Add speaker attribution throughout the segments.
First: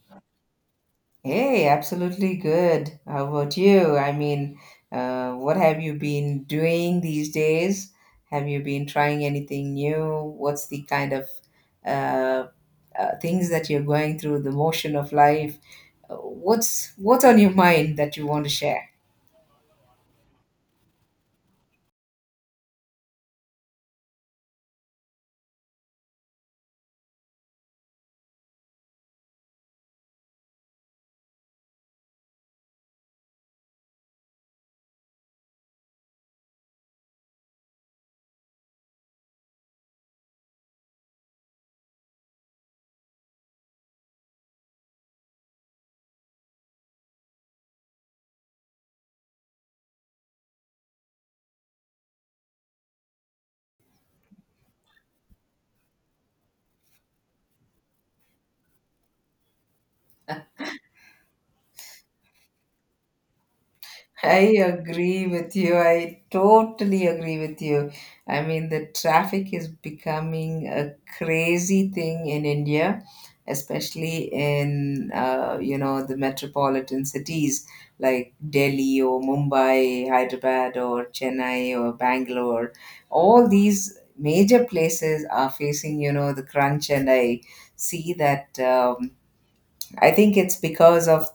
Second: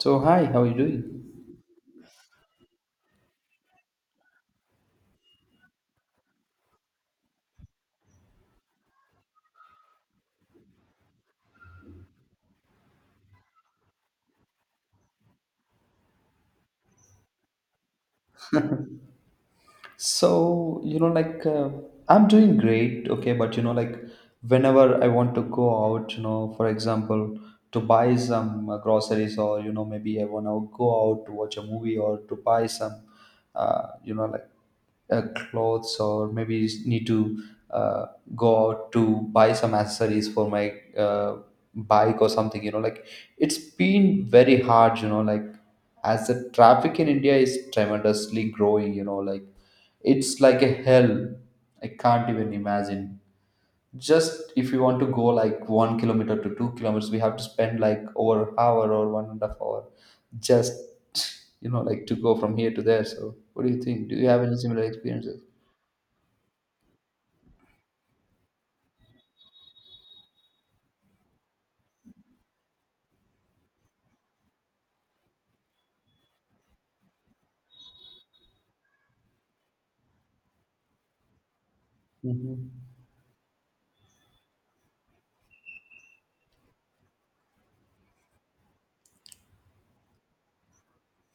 Speaker 1: So hi, how are you doing?
Speaker 2: Hey, absolutely good. How about you? What have you been doing these days? Have you been trying anything new? What's the kind of uh, things that you're going through, the motion of life? What's on your mind that you want to share?
Speaker 1: So you know, like uh, I'm doing great, okay. But you know, like whenever I want to go out, you know, for example, to buy some groceries, or you know, maybe I wanna go out to watch a movie or to buy some, uh, you know, like clothes or maybe need to uh, go out to buy some accessories for my bike or something, you know, like it's been very hard, you know, like as the traffic in India is tremendously growing, you know, like it's like a hell. I can't even imagine. Just if you want to go like 1 kilometer to 2 kilometers, we have to spend like over hour or 1.5 hour, just, you know, like to go from here to there. So what do you think? Do you
Speaker 2: I
Speaker 1: have any similar
Speaker 2: agree
Speaker 1: experiences?
Speaker 2: with you. I totally agree with you. I mean, the traffic is becoming a crazy thing in India, especially in you know the metropolitan cities like Delhi or Mumbai, Hyderabad or Chennai or Bangalore.
Speaker 1: Mhm.
Speaker 2: All these major places are facing you know the crunch, and I see that. I think it's because of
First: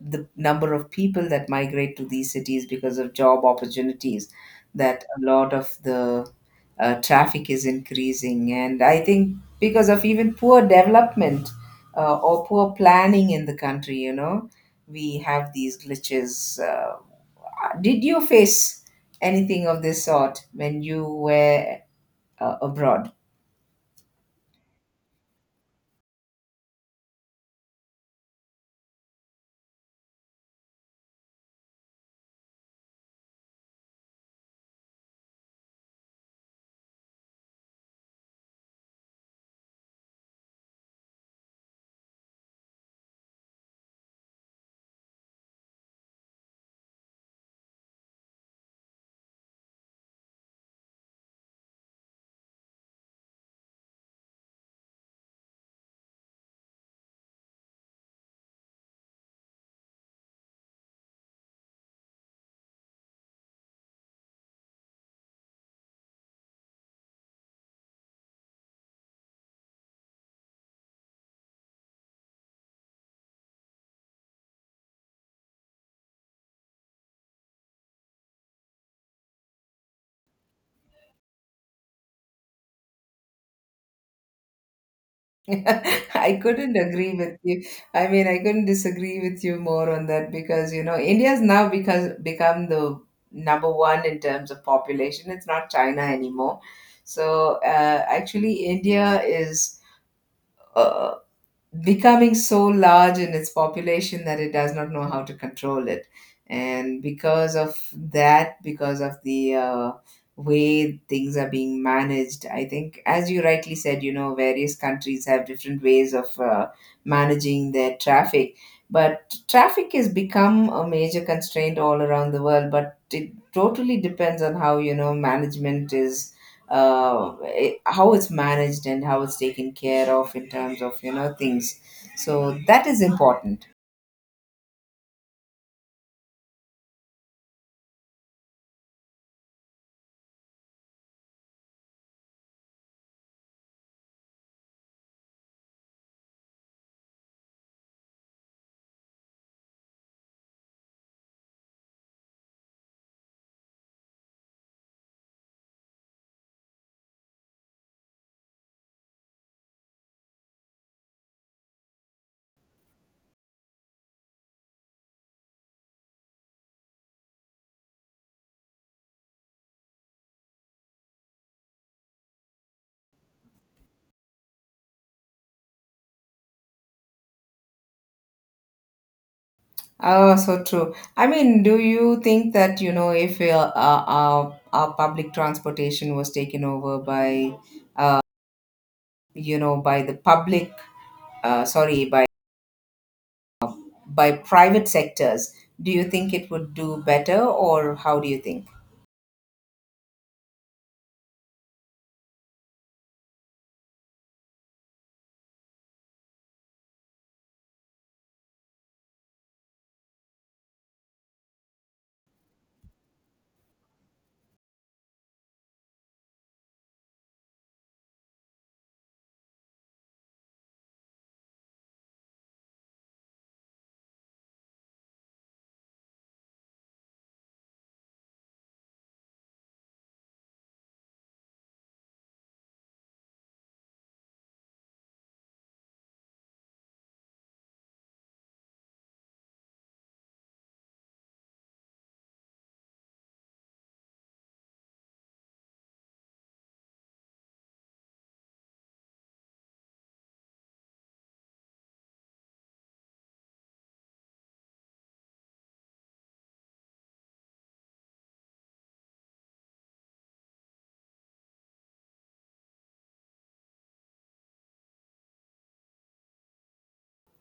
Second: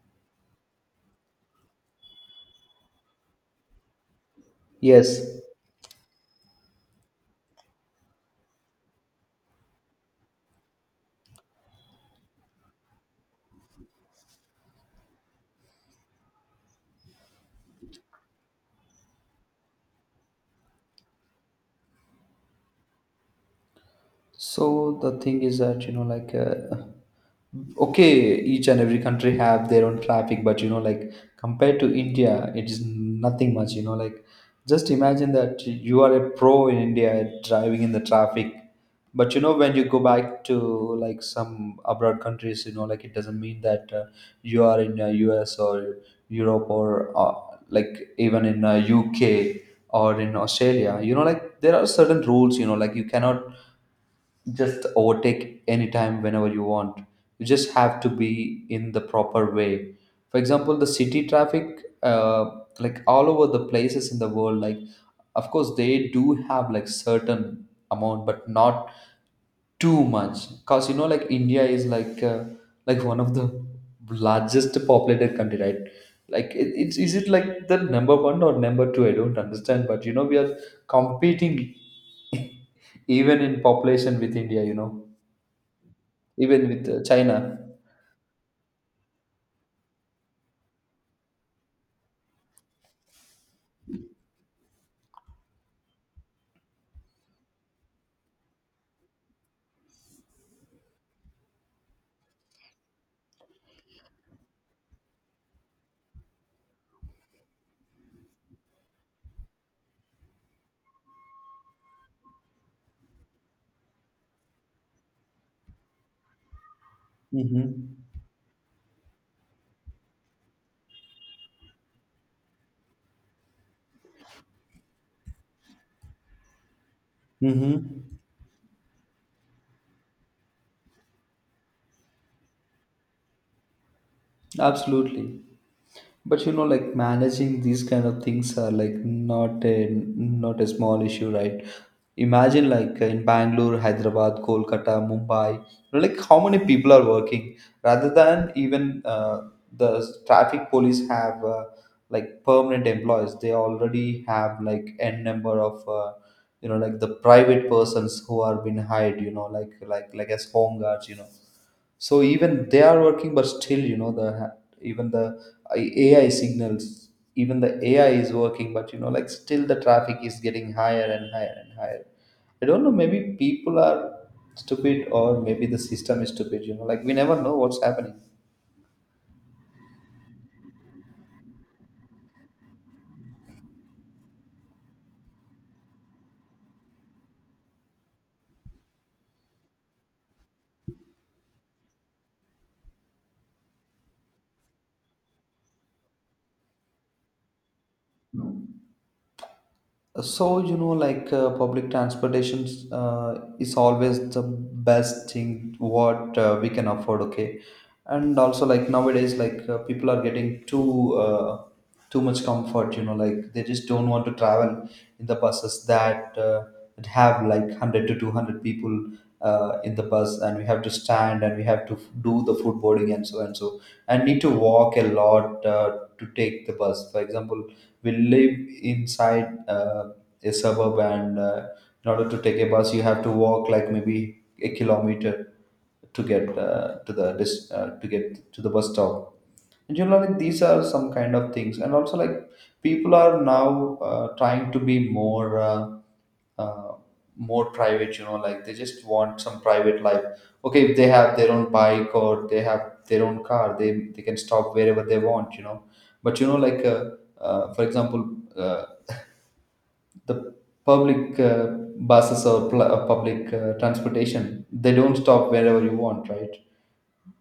Speaker 2: the number of people that migrate to these cities because of job opportunities that a
Speaker 1: Yes.
Speaker 2: lot of the traffic is increasing. And I think because of even poor development or poor planning in the country, you know, we have these glitches. Did you face anything of this sort when you were abroad?
Speaker 1: So the thing is that you know, like Okay, each and every country have their own traffic, but you know, like compared to India, it is nothing much, you know, like just imagine that you are a pro in India driving in the traffic. But you know, when you go back to like some abroad countries, you know, like it doesn't mean that you are in US or Europe or like even in UK or in Australia. You know, like there are certain rules, you know, like you cannot just overtake anytime whenever you want. You just have to be in the proper way. For example, the city traffic, like all over the places in the world, like of course they do have like certain amount, but not too much, because you know, like India is like one of the largest populated country, right? Like it's is it like the number one or number two, I don't understand, but you know, we are competing even in population with India, you know,
Speaker 2: I
Speaker 1: even
Speaker 2: couldn't
Speaker 1: with
Speaker 2: agree with
Speaker 1: China.
Speaker 2: you. I mean, I couldn't disagree with you more on that, because you know India's now because become the number one in terms of population. It's not China anymore. So uh, Actually, India is. uh, becoming so large in its population that it does not know how to control it. And because of that, because of the way things are being managed, I think, as you rightly said, you know, various countries have different ways of
Speaker 1: Hmm.
Speaker 2: managing their traffic. But traffic has become a major constraint all around the world, but it totally depends on how, you know, management is uh, how
Speaker 1: Hmm.
Speaker 2: it's managed and how it's taken care of in terms of you know things, so that is important.
Speaker 1: Absolutely. But you know, like managing these kind of things are like not a small issue, right? Imagine like in Bangalore, Hyderabad, Kolkata, Mumbai, you know, like how many people are working rather than even the traffic police have like permanent employees. They already have like n number of you know, like the private persons who are being hired. You know, like as home guards. You know, so even they are working, but still you know the even the AI signals, even the AI is working, but you know, like still the traffic is getting higher and higher and higher. I don't know, maybe people are stupid or maybe the system is stupid, you know, like we never know what's happening.
Speaker 2: Oh, so true. I mean, do you think that, you know, if our public transportation was taken over by uh, you know by the public, sorry, by private sectors, do you think it would do better, or how do you think?
Speaker 1: Public transportation is always the best thing what we can afford, okay? And also, like nowadays, like people are getting too much comfort, you know, like they just don't want to travel in the buses that that have like 100 to 200 people in the bus, and we have to stand and we have to do the food boarding and so and so, and need to walk a lot to take the bus. For example, we live inside. A suburb, and in order to take a bus you have to walk like maybe a kilometer to get to get to the bus stop. And you know, like these are some kind of things. And also, like people are now trying to be uh, more private, you know, like they just want some private life. Okay, if they have their own bike or they have their own car, they can stop wherever they want, you know. But you know, for example, uh, the public buses or public transportation, they don't stop wherever you want, right?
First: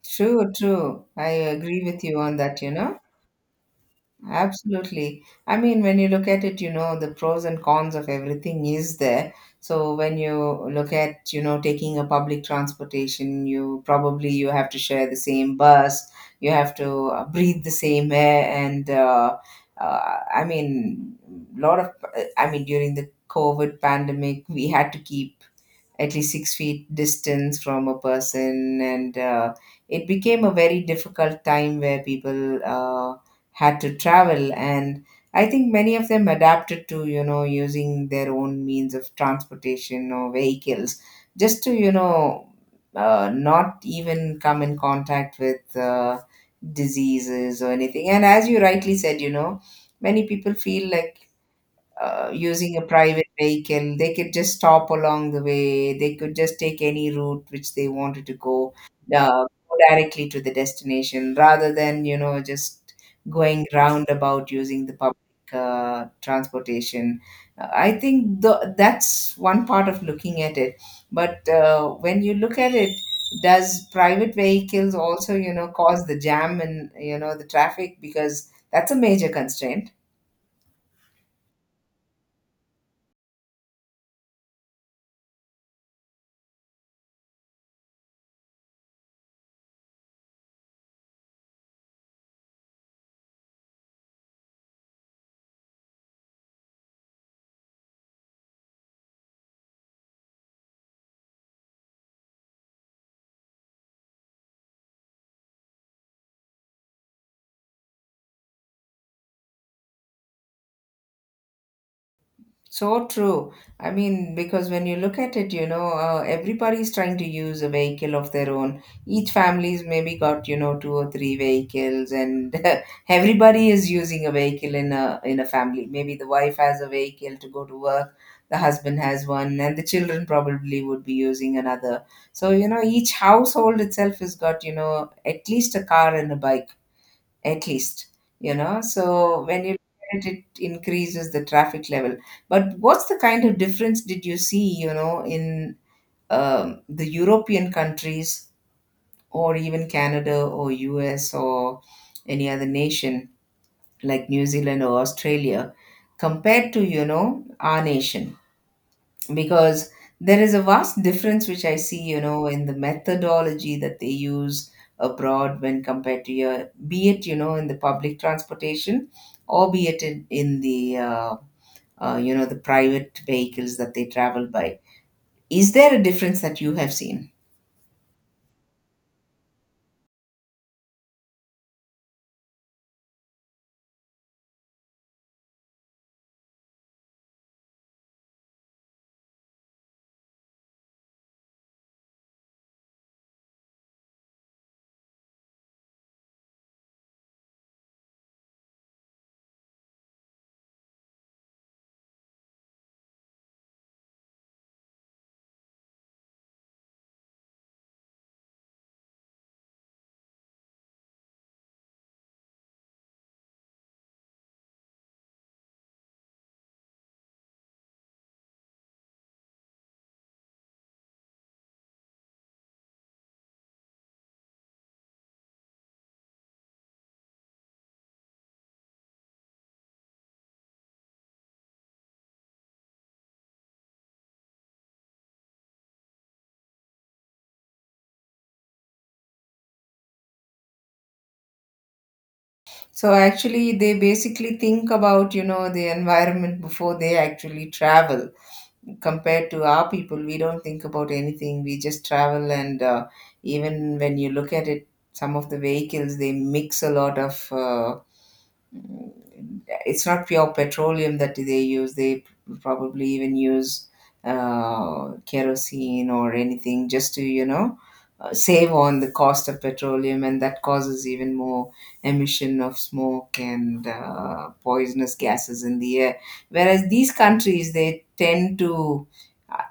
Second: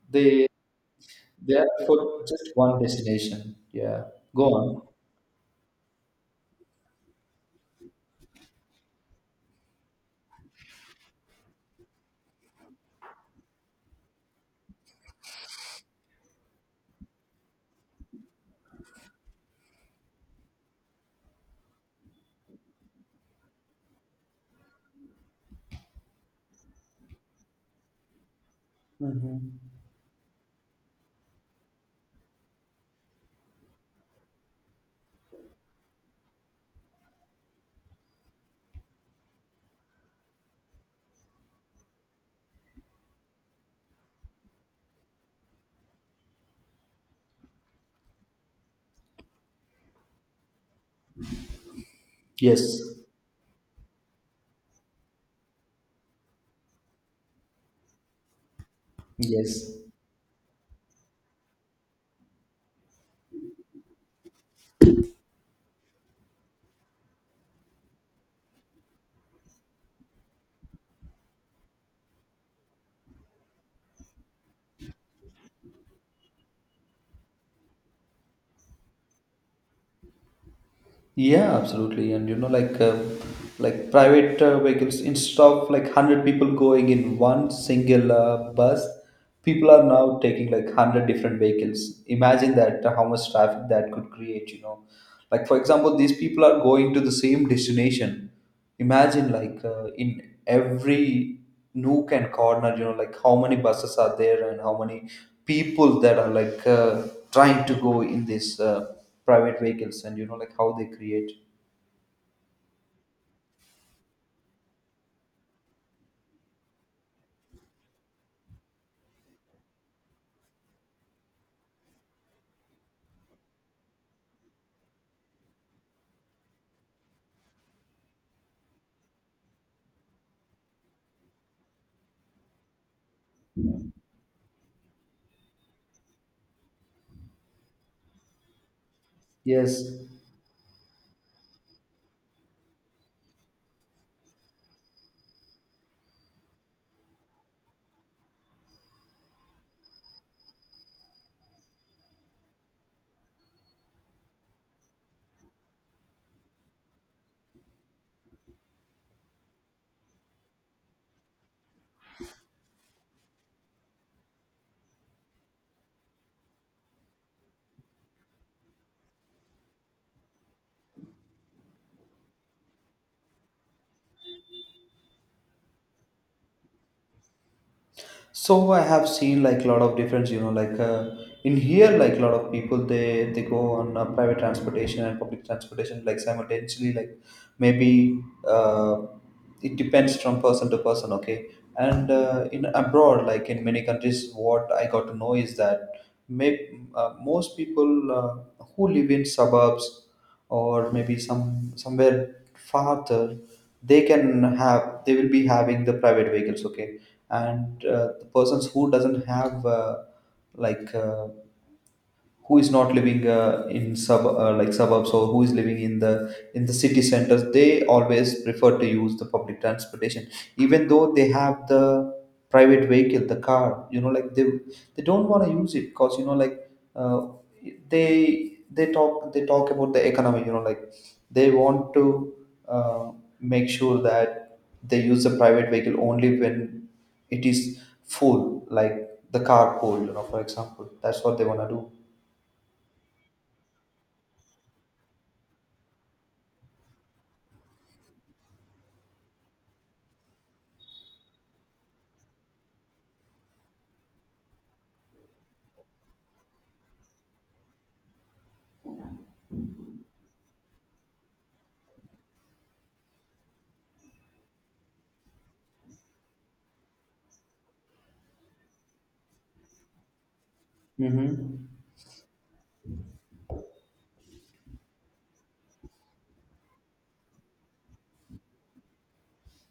Speaker 2: True,
Speaker 1: they
Speaker 2: true, I
Speaker 1: they are
Speaker 2: agree
Speaker 1: for
Speaker 2: with you on
Speaker 1: just
Speaker 2: that, you
Speaker 1: one
Speaker 2: know.
Speaker 1: destination, yeah. Go on.
Speaker 2: Absolutely. I mean, when you look at it, you know, the pros and cons of everything is there. So when you look at, you know, taking a public transportation, you probably you have to share the same bus, you have to breathe the same air, and I mean, lot of, I mean, during the COVID pandemic, we had to keep at least six feet distance from a person, and
Speaker 1: Hmm.
Speaker 2: it became a very difficult time where people had to travel, and I think many of them adapted to you know using their own means of transportation or vehicles, just to you know not even come in contact with diseases or anything. And as you rightly said, you know, many people feel like using a
Speaker 1: Yes.
Speaker 2: private vehicle. They could just stop along the way. They could just take any route which they wanted to go, uh,
Speaker 1: Yes.
Speaker 2: go directly to the destination rather than, you know, just going roundabout using the public transportation. I think the, that's one part of looking at it. But when you look at it, does private vehicles also, you know, cause the jam and, you know, the traffic? Because that's a major constraint.
Speaker 1: Yeah, absolutely. And you know, like private vehicles, instead of like hundred people going in one single bus, people are now taking like hundred different vehicles. Imagine that how much traffic that could create. You know, like for example, these people are going to the same destination. Imagine like in every nook and corner, you know, like how many buses are there and how many people that are like trying to go in these private vehicles, and you know, like how they create.
Speaker 2: So true. I mean, because when you look at it, you know, everybody's trying to use a vehicle of their own. Each family's maybe got, you know, two or three vehicles, and everybody is using a vehicle in a family. Maybe the wife has a vehicle to go to work, the husband has one, and the children probably would be using another. So, you know, each household itself has got, you know, at least a car and a bike. At least, you know, so when you look
Speaker 1: Yes.
Speaker 2: at it, it increases the traffic level. But what's the kind of difference did you see, you know, in the European countries, or even Canada or US or any other nation, like New Zealand or Australia, compared to you know our nation? Because there is a vast difference which I see, you know, in the methodology that they use abroad when compared to your, be it, you know, in the public transportation or be it in you know, the private vehicles that they travel by. Is there a difference that you have seen?
Speaker 1: So I have seen like a lot of difference, you know, like in here, like a lot of people they go on private transportation and public transportation like simultaneously, like maybe uh, it depends from person to person, okay. And in abroad, like in many countries, what I got to know is that most people who live in suburbs or maybe somewhere farther, they can have they will be having the private vehicles, okay. And the persons who doesn't have like uh, who is not living in sub like suburbs, or who is living in the city centers, they always prefer to use the public transportation even though they have the private vehicle, the car, you know, like they don't want to use it because you know, uh, they they talk about the economy. You know, like they want to uh, make sure that they use the private vehicle only when it is full, like the carpool, you know, for example, that's what they want to do.
Speaker 2: So actually, they basically think about, you know, the environment before they actually travel, compared to our people. We don't think about anything. We just travel, and even when you look at it, some of the vehicles they mix a lot of it's not pure petroleum that they use. They probably even use kerosene or anything just to, you know, save on the cost of petroleum, and that causes even more
Speaker 1: Mm-hmm.
Speaker 2: emission of smoke and poisonous gases in the air. Whereas these countries, they tend to,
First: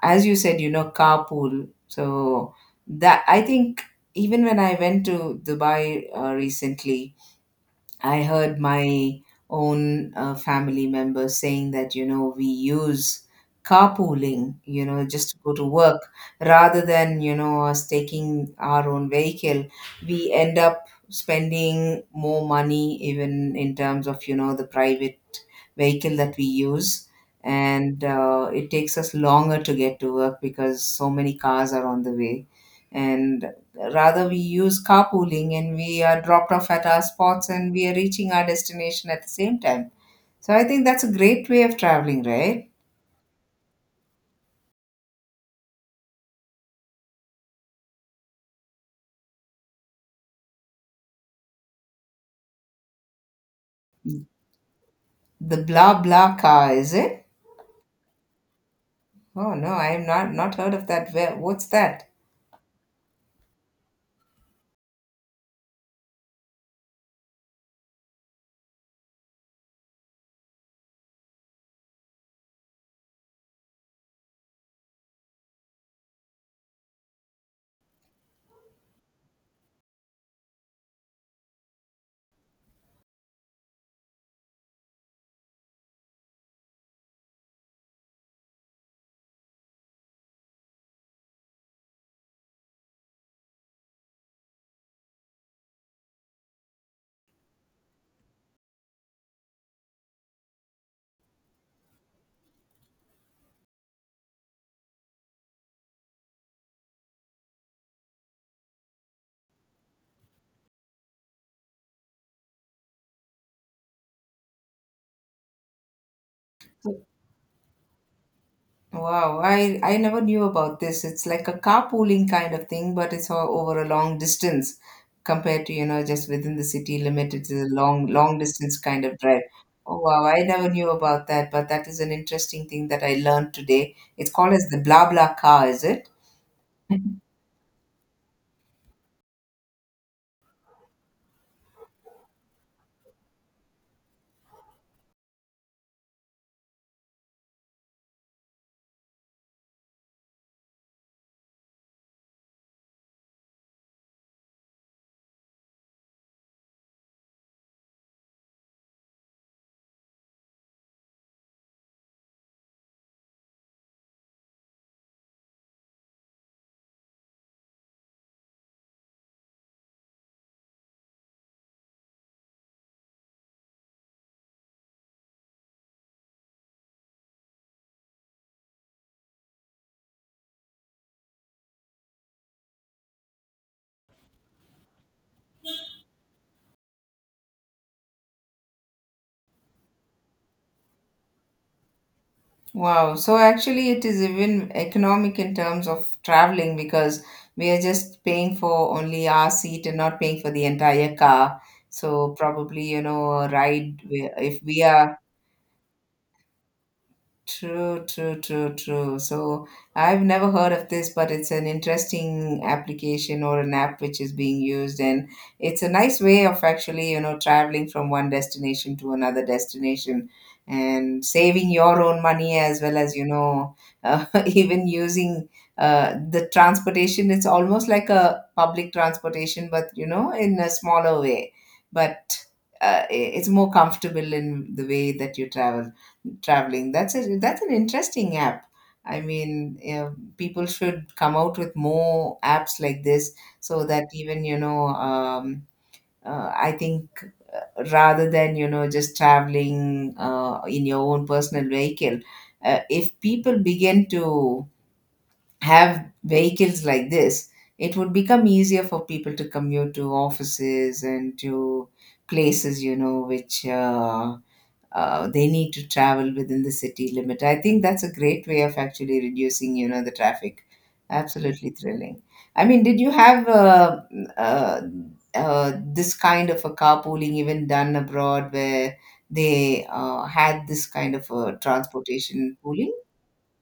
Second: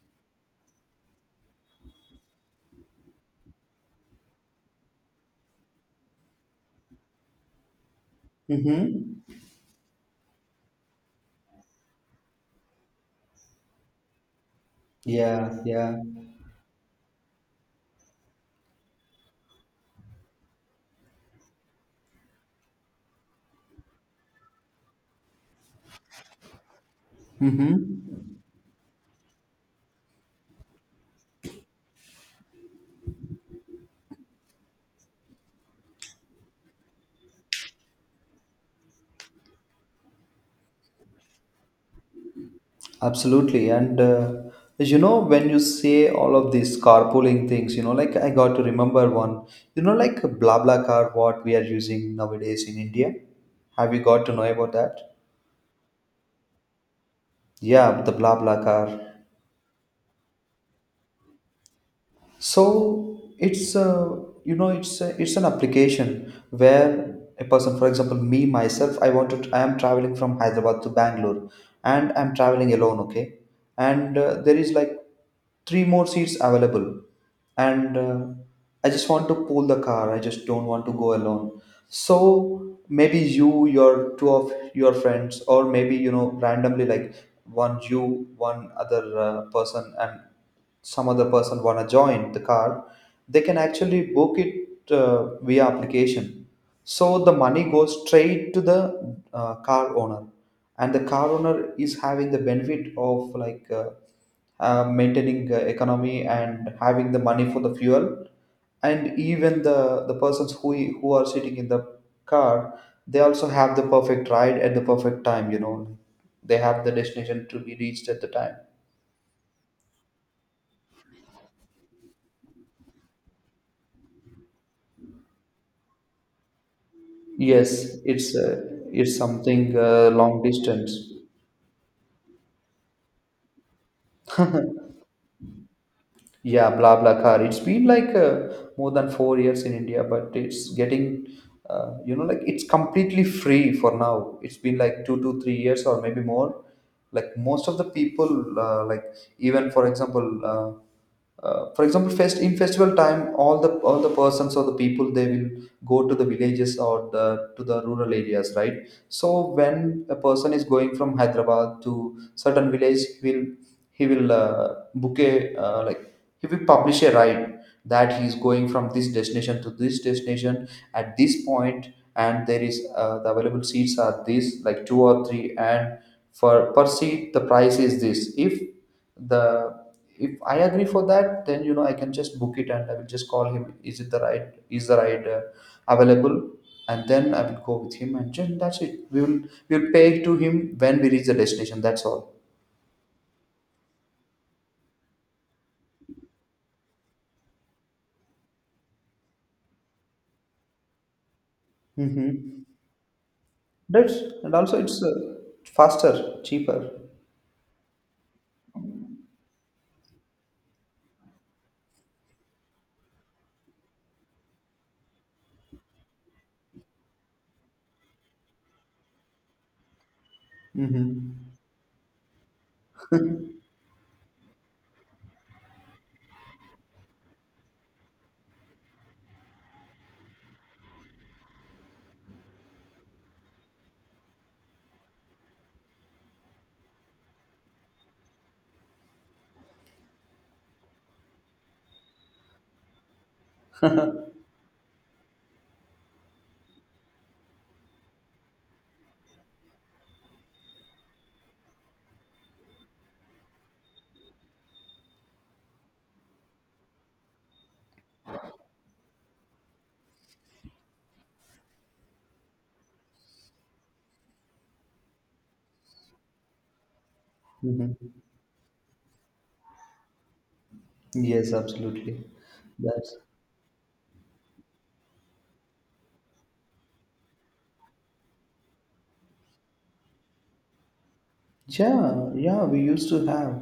Speaker 2: as you said, you know, carpool. So that I think, even when I went to Dubai recently, I heard my
Speaker 1: Mm-hmm.
Speaker 2: own family members saying that, you know, we use carpooling, you know, just to go
Speaker 1: Yeah,
Speaker 2: to
Speaker 1: yeah.
Speaker 2: work rather than, you know, us taking our own vehicle. We end up spending more money, even in terms of, you know, the private vehicle that we use. And
Speaker 1: Mm-hmm.
Speaker 2: it takes us longer to get to work because so many cars are on the way. And rather, we use carpooling and we are dropped off at our spots and we are reaching our destination at the same time. So I think that's a great way of traveling, right?
Speaker 1: Absolutely. And you know, when you say all of these carpooling things, you know, like I got to remember one, you know, like BlaBlaCar, what we are using nowadays in India. Have you got to know about that?
Speaker 2: The blah blah car, is it?
Speaker 1: Yeah, the BlaBlaCar.
Speaker 2: Oh no, I have not heard of that. Where, what's that?
Speaker 1: So it's a, you know, it's an application where a person, for example, me myself, I am traveling from Hyderabad to Bangalore and I'm traveling alone, okay. And there is like three more seats available, and I just want to pull the car, I just don't want to go alone. So maybe your two of your friends, or maybe you know, randomly, like one you one other person, and some other person wanna join the car, they can actually book it via application. So the money goes straight to the car owner. And the car owner is having the benefit of like maintaining economy and having the money for the fuel. And even the persons who are sitting in the car, they also have the perfect ride at the perfect time, you know. They have the destination to be reached at the time.
Speaker 2: Wow, I never knew about this. It's like a carpooling kind of thing, but it's all over a long distance compared to, you know, just within the city limit. It's a
Speaker 1: Yes,
Speaker 2: long, long distance kind of
Speaker 1: it's
Speaker 2: drive.
Speaker 1: something
Speaker 2: Oh, wow, I
Speaker 1: long
Speaker 2: never knew
Speaker 1: distance.
Speaker 2: about that, but that is an interesting thing that I learned today. It's called as the blah blah car, is it?
Speaker 1: Yeah, blah blah car, it's been like more than 4 years in India. But it's getting, you know, like it's completely free. For now it's been like 2 to 3 years or maybe more. Like most of the people, even for example, for example, festival time, all the persons or the people, they will go to the villages or the to the rural areas, right? So when a person is going from Hyderabad to certain village, he will book a uh, like he will publish a ride that he is going from this destination to this destination at this point, and there is the available seats are this, like two or three, and for per seat the price is this. If the, if I agree for that, then you know I can just book it and I will just call him. Is it the ride? Is the ride available? And then I will go with him, and then that's it. We will pay to him when we reach the destination. That's all.
Speaker 2: Wow. So actually, it is even economic in terms of traveling, because we are just paying for only our seat and not paying for the entire car. So
Speaker 1: Mhm.
Speaker 2: probably, you know, a ride
Speaker 1: That's,
Speaker 2: where-
Speaker 1: and
Speaker 2: if
Speaker 1: also
Speaker 2: we
Speaker 1: it's
Speaker 2: are
Speaker 1: faster, cheaper.
Speaker 2: true, true, true, true. So I've never heard of this, but it's an interesting application or an app which is being used, and it's a nice way of actually, you know, traveling from one destination to another destination and
Speaker 1: Mm-hmm.
Speaker 2: saving your own money as well as, you know, even using the transportation. It's almost like a public transportation, but, you know, in a smaller way. But it's more comfortable in the way that you travel traveling. That's a that's an interesting app. I mean, uh, People should come out with more apps like this, so that even you know. I think rather than you know just traveling in your own personal vehicle, if people begin to have vehicles like this, it would become easier for people to commute to offices and to places, you know, which they need to travel within the city limit. I think that's a
Speaker 1: Mm-hmm.
Speaker 2: great way of actually reducing, you know, the traffic.
Speaker 1: Yes,
Speaker 2: Absolutely thrilling.
Speaker 1: absolutely.
Speaker 2: I mean, did you
Speaker 1: That's,
Speaker 2: have uh, this kind of a carpooling even done abroad, where they had this kind of a
Speaker 1: yeah,
Speaker 2: transportation
Speaker 1: yeah. We
Speaker 2: pooling?
Speaker 1: used to have.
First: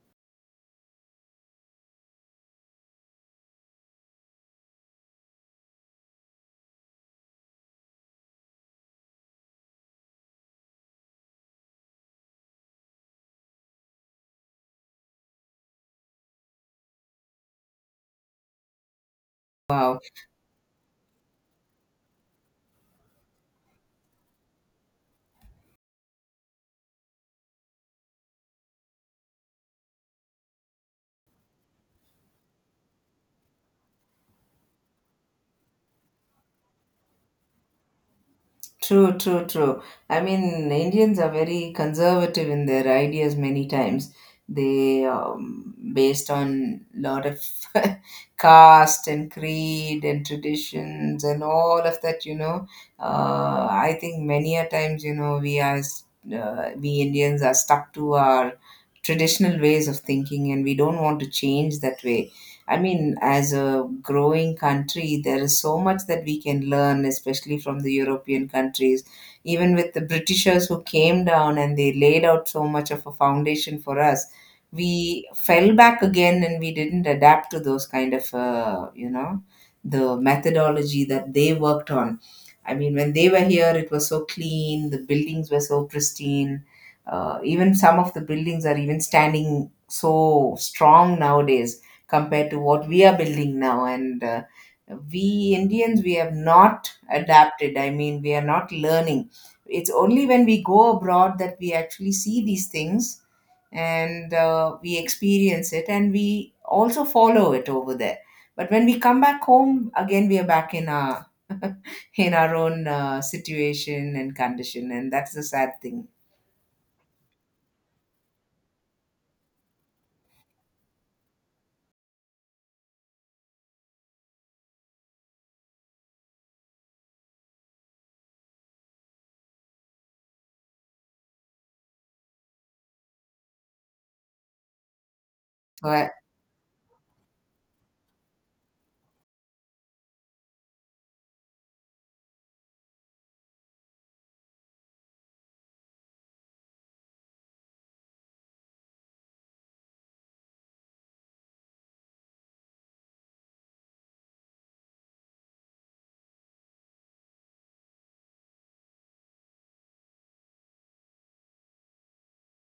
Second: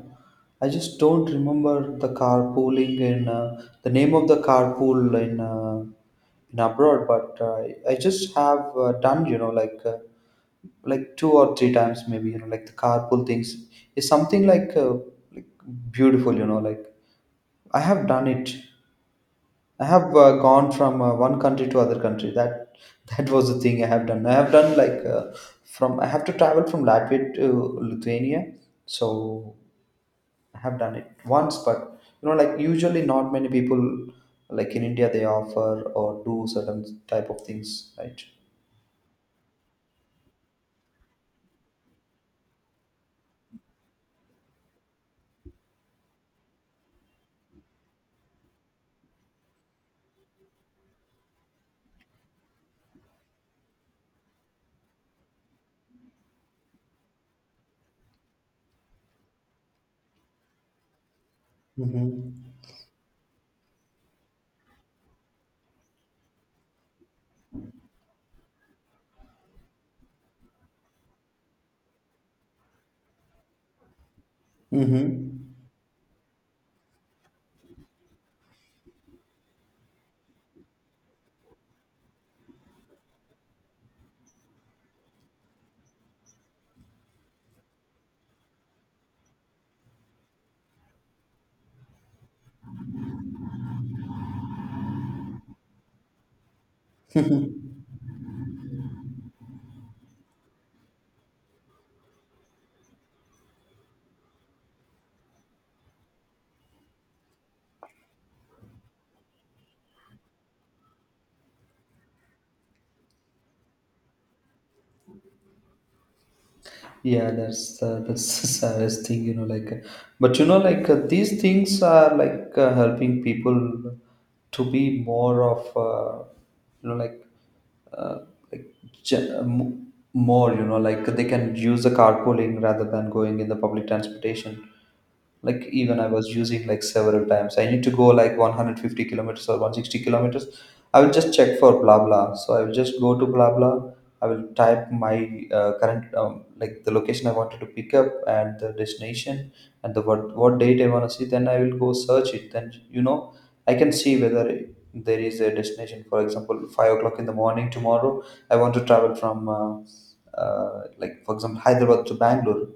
Speaker 1: I just don't remember the carpooling in the name of the carpool in abroad, but I just have done, you know, like two or three times maybe, you know, like the carpool things is something like beautiful, you know, like I have done it. I have gone from one country to other country. That that was the thing I have done. I have done like from I have to travel from Latvia to Lithuania. So I have done it once. But you know, like usually not many people like in India they offer or do certain type of things, right?
Speaker 2: True, true, true. I mean, Indians are very conservative in their ideas many times. They based on lot of caste and creed and traditions and all of that. You know, I think many a times you know we as we Indians are stuck to our traditional ways of thinking, and we don't want to change that way.
Speaker 1: Mm-hmm.
Speaker 2: I mean, as a growing country, there is so much that we can learn, especially from the European countries. Even with the Britishers who came down and they laid out so much of a foundation for us, we
Speaker 1: Mm-hmm.
Speaker 2: fell back again and we didn't adapt to those kind of, you know, the methodology that they worked on. I mean, when they were here, it was so clean, the buildings were so pristine. Even some of the buildings are even standing so strong nowadays compared to what we are building now. And we Indians, we have not adapted. I mean, we are not learning. It's only when we go abroad that we actually see these things, and we experience it and we also follow it over there. But when we come back home, again, we are back in our own situation and condition, and that's the sad thing.
Speaker 1: Yeah, that's the saddest thing. But you know like these things are like helping people to be more of you know uh, like gen- mo- more. They can use the carpooling rather than going in the public transportation. Like
Speaker 2: So
Speaker 1: even I
Speaker 2: I,
Speaker 1: was using like several times. I need to go like 150 kilometers or 160 kilometers. I will just check for blah blah, so I will just go to blah blah. I will type my current like the location I wanted to pick up, and the destination, and the what date I want to see. Then I will go search it. Then you know I can see whether there is a destination. For example, 5 o'clock in the morning tomorrow. I want to travel from like, for example, Hyderabad to Bangalore.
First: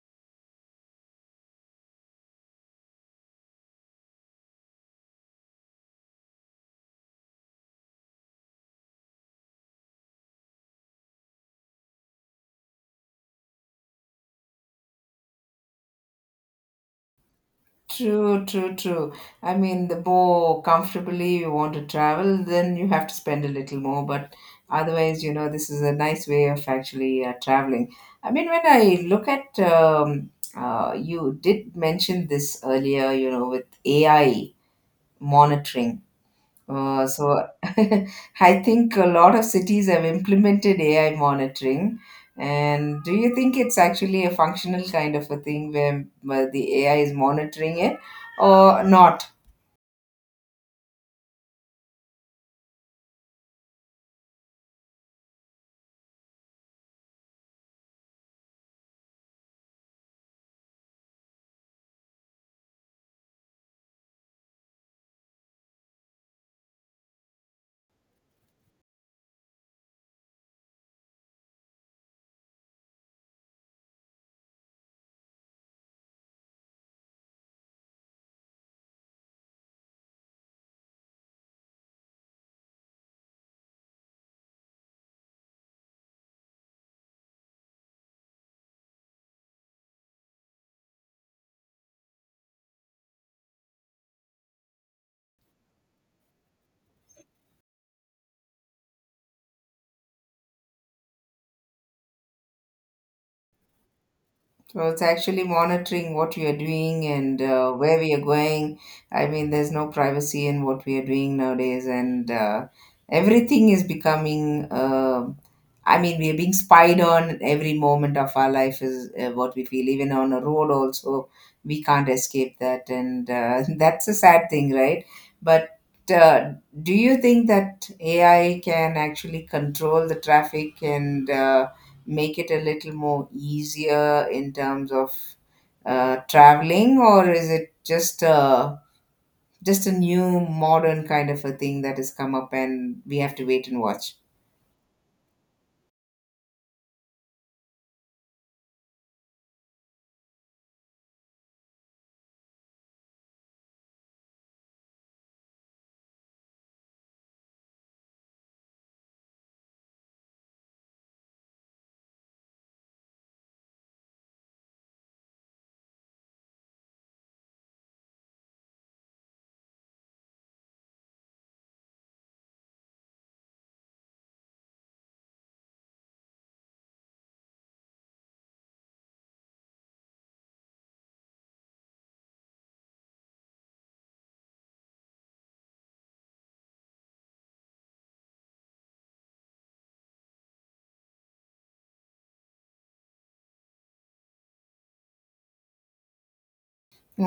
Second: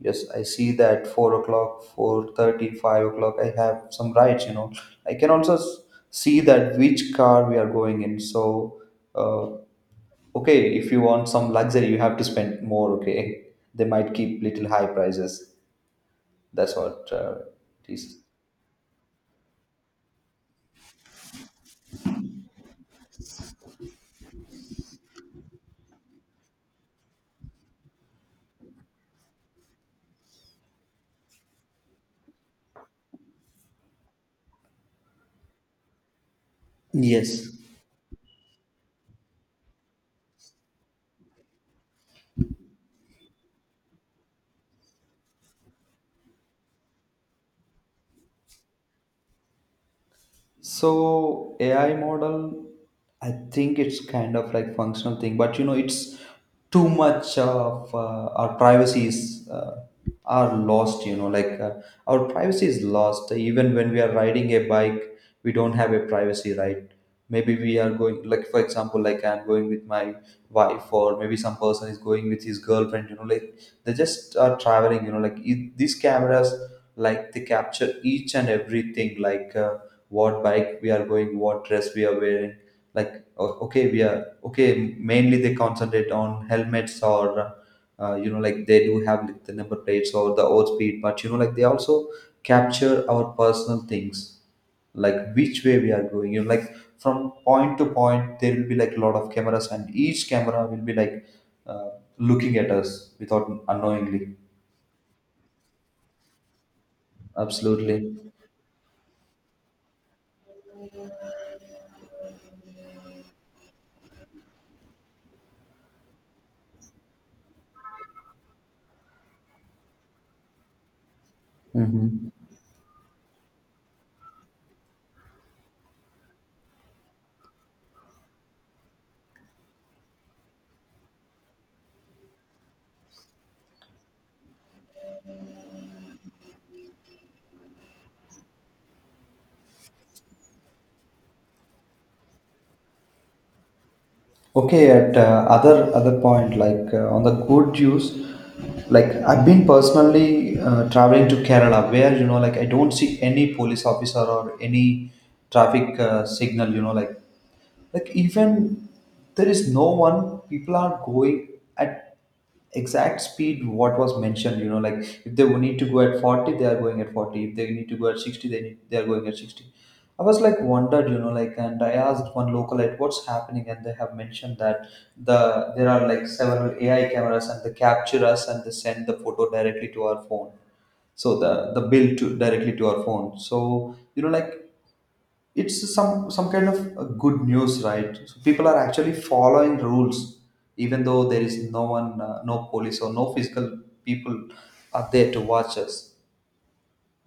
Speaker 1: Yes, I see that 4 o'clock, 4:30, 5 o'clock. I have some rights. I can also see that which car we are going in. So. Uh, Okay, if you want some luxury, you have to spend more. Okay, they might keep little high prices. That's what it is.
Speaker 2: true, true, true. I mean, the more comfortably you want to travel, then you have to spend a little more. But otherwise, you know, this is a nice way of actually traveling. I mean, when I look at, you did mention this earlier, you know, with AI monitoring. So
Speaker 1: Yes.
Speaker 2: I think a lot of cities have implemented AI monitoring. And do you think it's actually a functional kind of a thing where the AI is monitoring it or not?
Speaker 1: So AI model, I think it's kind of like functional thing, but you know, it's too much of our privacy is are lost. Our privacy is lost even when we are riding a bike. We don't have a privacy, right? Maybe we are going, like, for example, like I'm going with my wife, or maybe some person is going with his girlfriend. They just are traveling. These cameras, like, they capture each and everything, like what bike we are going, what dress we are wearing. Like o- okay we are okay Mainly they concentrate on helmets, or they do have like the number plates or the odd speed, but you know, like, they also capture our personal things, like which way we are going. From point to point there will be like a lot of cameras, and each camera will be like uh, looking at us without, unknowingly.
Speaker 2: So it's actually monitoring what we are doing and where
Speaker 1: Absolutely.
Speaker 2: we are going. I mean, there's no privacy in what we are doing nowadays, and everything is becoming. I mean, we are being spied on. Every moment of our life is what we feel. Even on a road, also we can't
Speaker 1: Hmm.
Speaker 2: escape that, and that's a sad thing, right? But uh, do you think that AI can actually control the traffic and make it a little more easier in terms of traveling, or is it just a new modern kind of a thing that has come up and we have to wait and watch?
Speaker 1: Okay, at other point, like on the good use, like I've been personally traveling to Kerala, where you know, like, I don't see any police officer or any traffic signal. You know like even There is no one. People are going at exact speed what was mentioned. If they need to go at 40, they are going at 40. If they need to go at 60, they are going at 60. I was like wondered, you know, like, and I asked one local at what's happening, and they have mentioned that there are like several AI cameras, and they capture us and they send the photo directly to our phone. So the bill to directly to our phone. So you know, like, it's some kind of good news, right? So people are actually following rules even though there is no one, no police or no physical people are there to watch us.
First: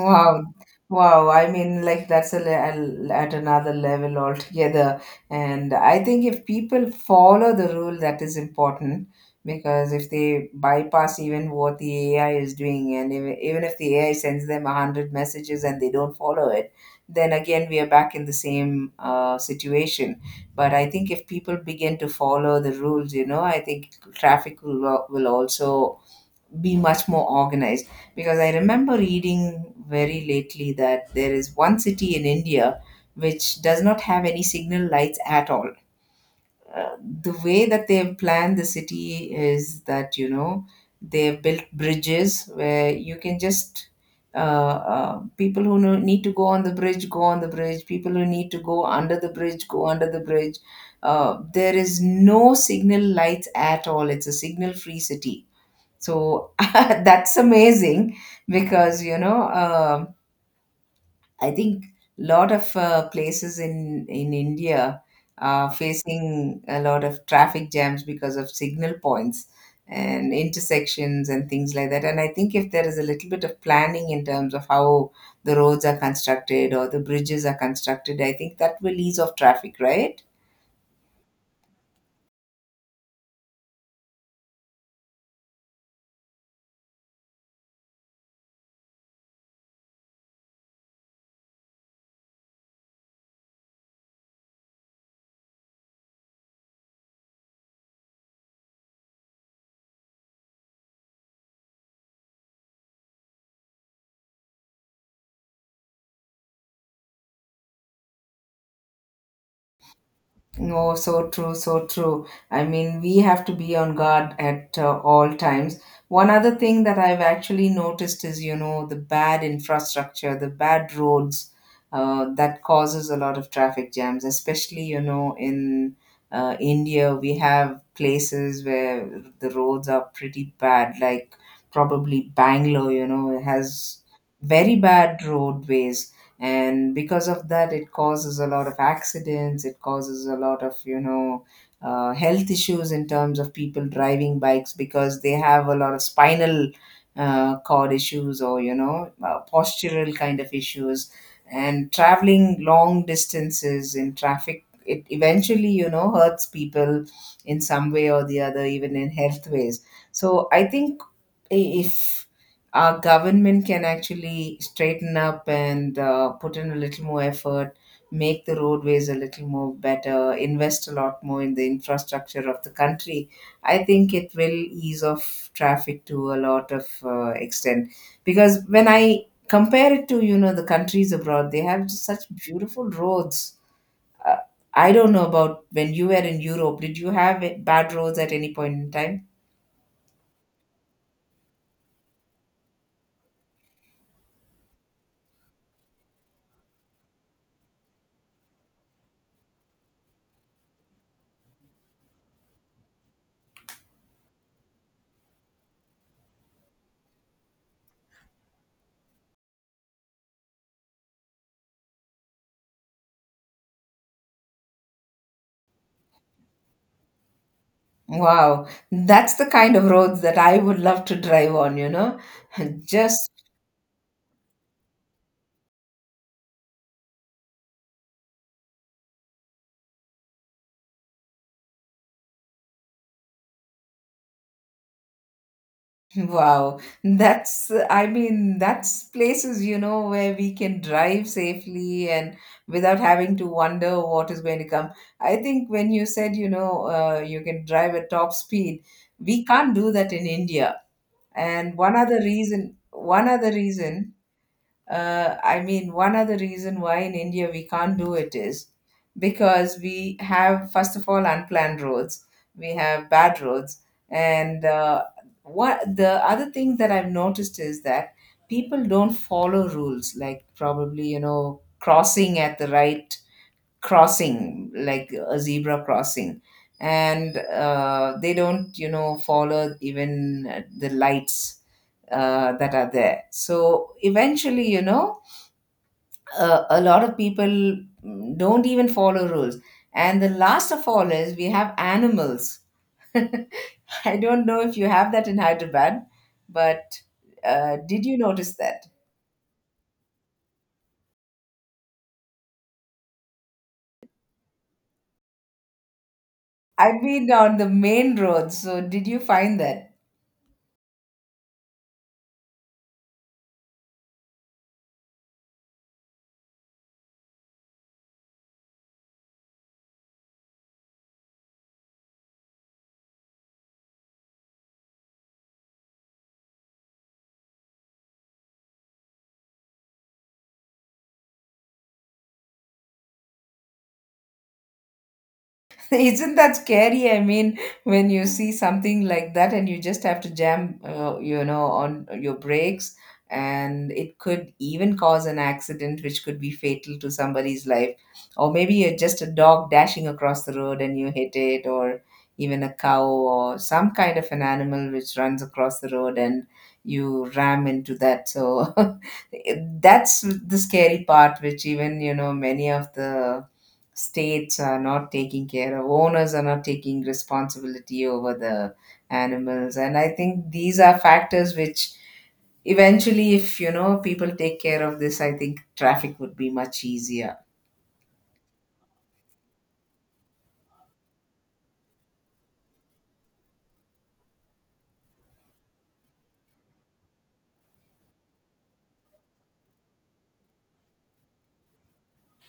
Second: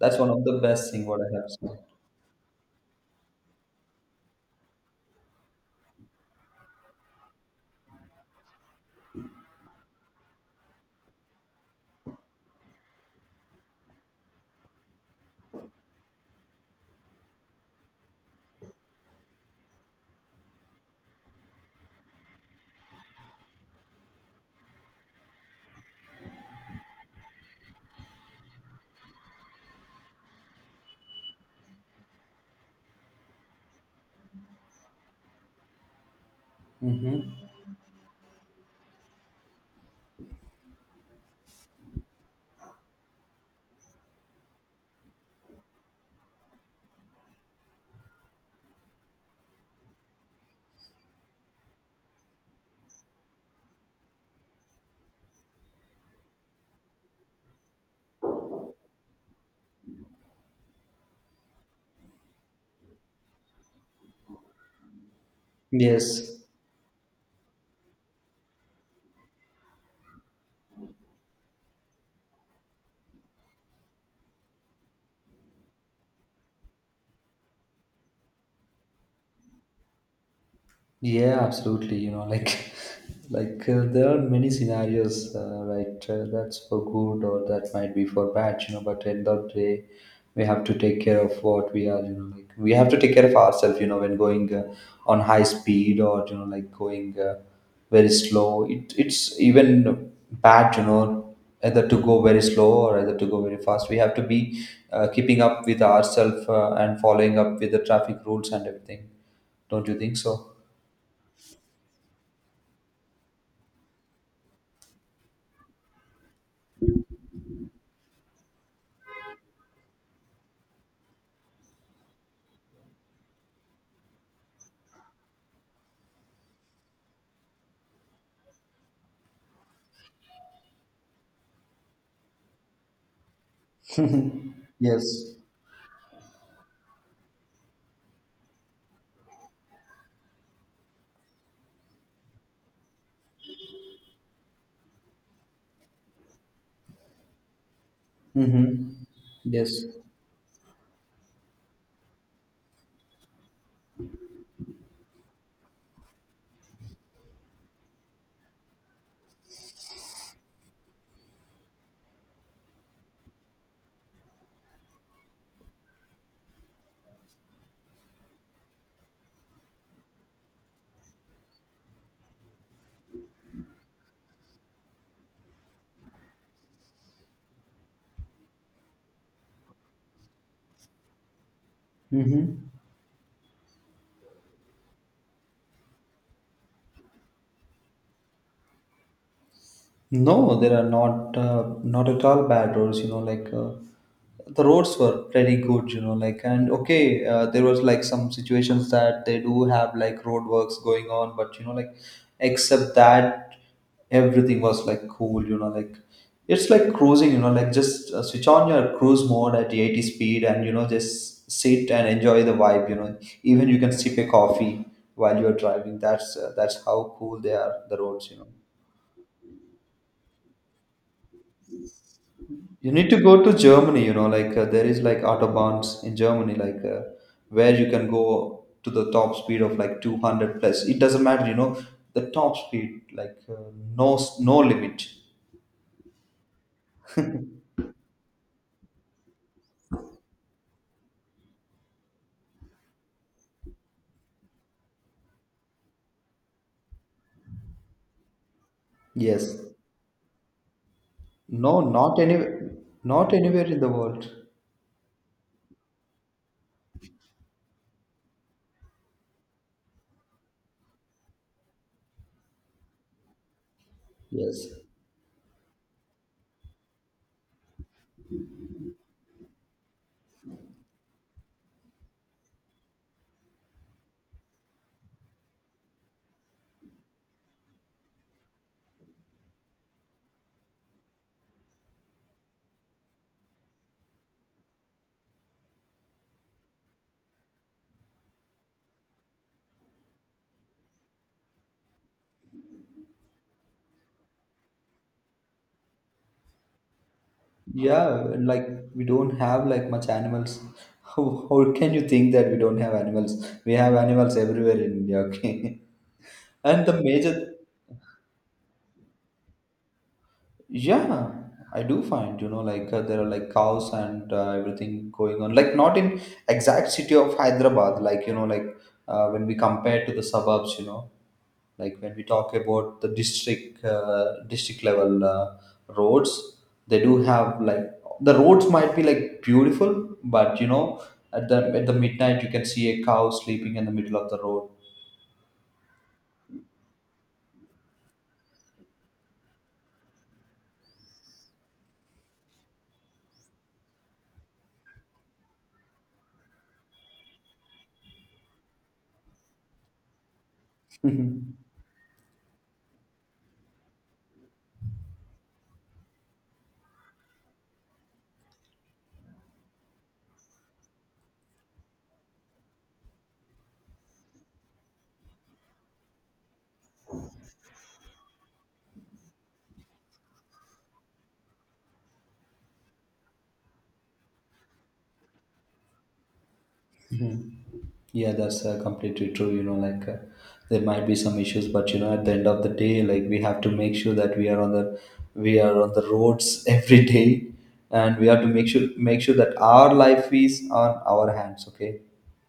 Speaker 1: That's one of the best thing what
Speaker 2: Wow.
Speaker 1: I have
Speaker 2: I
Speaker 1: seen.
Speaker 2: mean, like that's a at another level altogether. And I think if people follow the rule, that is important, because if they bypass even what the AI is doing, and even if the AI sends them a hundred messages and they don't follow it, then again we are back in the same situation. But I think if people begin to follow the rules, you know, I think traffic will also be much more organized, because I remember reading very lately that there is one city in India which does not have any signal lights at all. Uh,
Speaker 1: Hmm.
Speaker 2: the way that they've planned the city is that, you know, they've built bridges where you can just people who need to go on the bridge go on the bridge, people who need to go under the bridge go under the bridge. Uh, there is no signal lights at all, it's a signal free city. So that's amazing, because you know I think a lot of places in India are
Speaker 1: Yes.
Speaker 2: facing a lot of traffic jams because of signal points and intersections and things like that. And I think if there is a little bit of planning in terms of how the roads are constructed or the bridges are constructed, I think that will ease off traffic, right?
Speaker 1: Yeah, absolutely. There are many scenarios, right? That's for good, or that might be for bad. You know, but end of the day, we have to take care of what we are. You know, like, we have to take care of ourselves. You know, when going on high speed, or you know, like, going very slow, it's even bad. You know, either to go very slow or either to go very fast. We have to be keeping up with ourselves and following up with the traffic rules and everything. Don't you think so?
Speaker 2: No, so true, so true. I mean, we have to be on guard at all times. One other thing that I've actually noticed is, you know, the bad infrastructure, the bad roads that causes a lot of traffic jams, especially, you know, in India. We have places where the roads are pretty bad, like probably Bangalore, you know, it has very bad
Speaker 1: Yes.
Speaker 2: roadways, and because of that it causes a lot of accidents, it causes a lot of, you know, health issues in terms of people driving bikes, because they have a lot of spinal cord issues, or you
Speaker 1: Hmm.
Speaker 2: know
Speaker 1: Yes.
Speaker 2: postural kind of issues, and traveling long distances in traffic, it eventually, you know, hurts people in some way or the other, even in health ways. So I think, if our government can actually straighten up and put in a little more effort, make the roadways a little more better, invest a lot more in the infrastructure of the country, I think it will ease off traffic to a lot of extent. Because when I compare it to, you know, the countries abroad, they have just such
Speaker 1: hmm
Speaker 2: beautiful roads. Uh, I don't know about when you were in Europe. Did you have bad roads at any point in time?
Speaker 1: No, there are not at all bad roads. The roads were pretty good. You know, like, and okay, there was like some situations that they do have like roadworks going on, but you know, like, except that, everything was like cool. You know, like, it's like cruising. You know, like, just switch on your cruise mode at the 80 speed, and you know, just sit and enjoy the vibe. You know, even you can sip a coffee while you're driving. That's how cool they are. The roads. You know.
Speaker 2: Wow, that's the kind of roads that I would love to drive on, you know.
Speaker 1: You need to
Speaker 2: Just
Speaker 1: go to Germany, you know, like there is like autobahns in Germany, like where you can go to the top speed of like 200 plus. It doesn't matter, you know, the top speed, like no limit.
Speaker 2: wow. That's, I mean, that's places, you know, where we can drive safely and without having to wonder what is going to come. I think when you said, you know, you can drive at top speed, we
Speaker 1: Yes.
Speaker 2: can't do that in India. And
Speaker 1: No,
Speaker 2: one other
Speaker 1: not any,
Speaker 2: reason, one
Speaker 1: not
Speaker 2: other
Speaker 1: anywhere in the
Speaker 2: reason.
Speaker 1: world.
Speaker 2: I mean, one other reason why in India we can't do it is because we have, first of all, unplanned roads, we have bad roads. And
Speaker 1: Yes.
Speaker 2: what, the other thing that I've noticed is that people don't follow rules, like probably, you know, crossing at the right crossing, like a zebra crossing. And they don't, you know, follow even the lights that are there. So eventually, you know, a lot of people don't even follow rules. And the last of all is we have animals. I don't know if you have that in Hyderabad, but did you
Speaker 1: Yeah,
Speaker 2: notice
Speaker 1: like,
Speaker 2: that?
Speaker 1: we don't have like much animals. How can you think that we don't have animals? We have animals everywhere in India, okay? And the
Speaker 2: I've been
Speaker 1: major,
Speaker 2: on the main road, so did you find that?
Speaker 1: yeah, I do find, you know, like there are like cows and everything going on. Like, not in exact city of Hyderabad, like, you know, like when we compare to the suburbs, you know, like, when we talk about the district district level roads, they do have like the roads might be like beautiful, but you know, at the midnight you can see a cow sleeping in the middle of the
Speaker 2: Isn't that scary? I mean, when you see something like that and you just have to jam, you know, on your brakes, and it could even cause an accident, which could be fatal to somebody's life. Or maybe you're just a dog dashing across the road and you hit
Speaker 1: road.
Speaker 2: it, or even a cow or some kind of an animal which runs across the road and you ram into that. So that's the scary part, which even, you know, many of the states are not taking care of, owners are not taking responsibility over the animals. And I think these are factors which eventually, if you know, people take care of this, I think traffic would be much easier.
Speaker 1: Yeah, that's completely true. There might be some issues, but you know, at the end of the day, like, we have to make sure that we are on the we are on the roads every day, and we have to make sure that our life is on our hands. Okay,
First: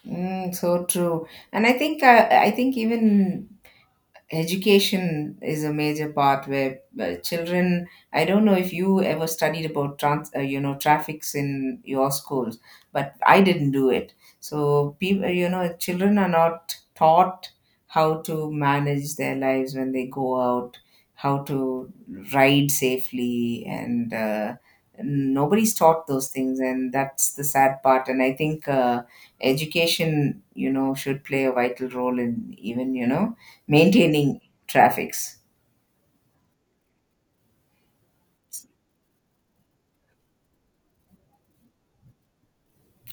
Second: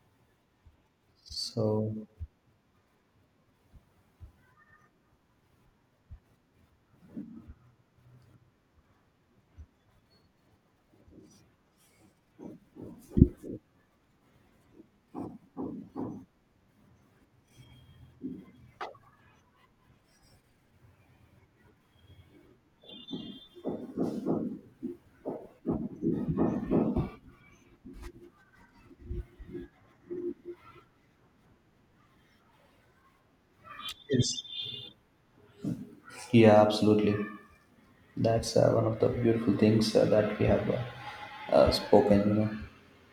Speaker 2: Mm, so true. And
Speaker 1: so
Speaker 2: I think even education is a major part, where children, I don't know if you ever studied about trans you know, traffics in your schools, but I didn't do it. So people, you know, children are not taught how to manage their lives when they go out, how to ride safely, and nobody's taught those things, and that's the sad part. And I think education, you know, should play a vital role in even, you know, maintaining
Speaker 1: yes,
Speaker 2: traffics.
Speaker 1: yeah, absolutely. That's one of the beautiful things that we have spoken. You know,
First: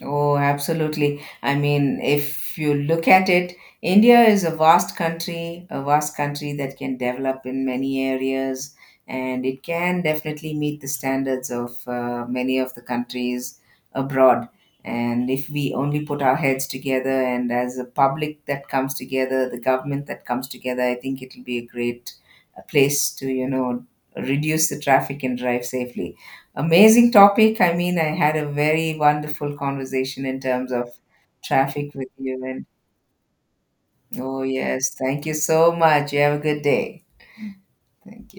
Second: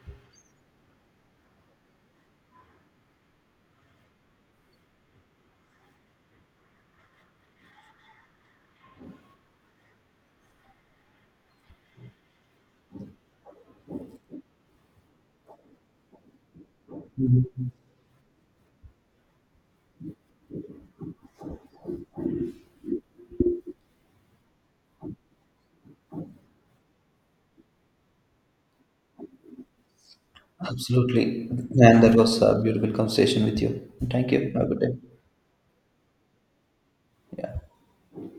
Speaker 2: Oh, absolutely. I mean, if you look at it, India is a vast country that can develop in many areas, and it can definitely meet the standards of many of the countries abroad. And if we only put our heads together, and as a public that comes together, the government that comes together, I think it'll be a great place to, you know, reduce the traffic and drive safely. Amazing topic. I mean, I had a very wonderful conversation in terms of
Speaker 1: absolutely,
Speaker 2: traffic
Speaker 1: and
Speaker 2: with
Speaker 1: that was
Speaker 2: you.
Speaker 1: a
Speaker 2: And
Speaker 1: beautiful conversation with you. Thank
Speaker 2: oh,
Speaker 1: you. Have a good
Speaker 2: yes,
Speaker 1: day.
Speaker 2: thank you so much. You have a good day.
Speaker 1: Yeah.
Speaker 2: Thank you.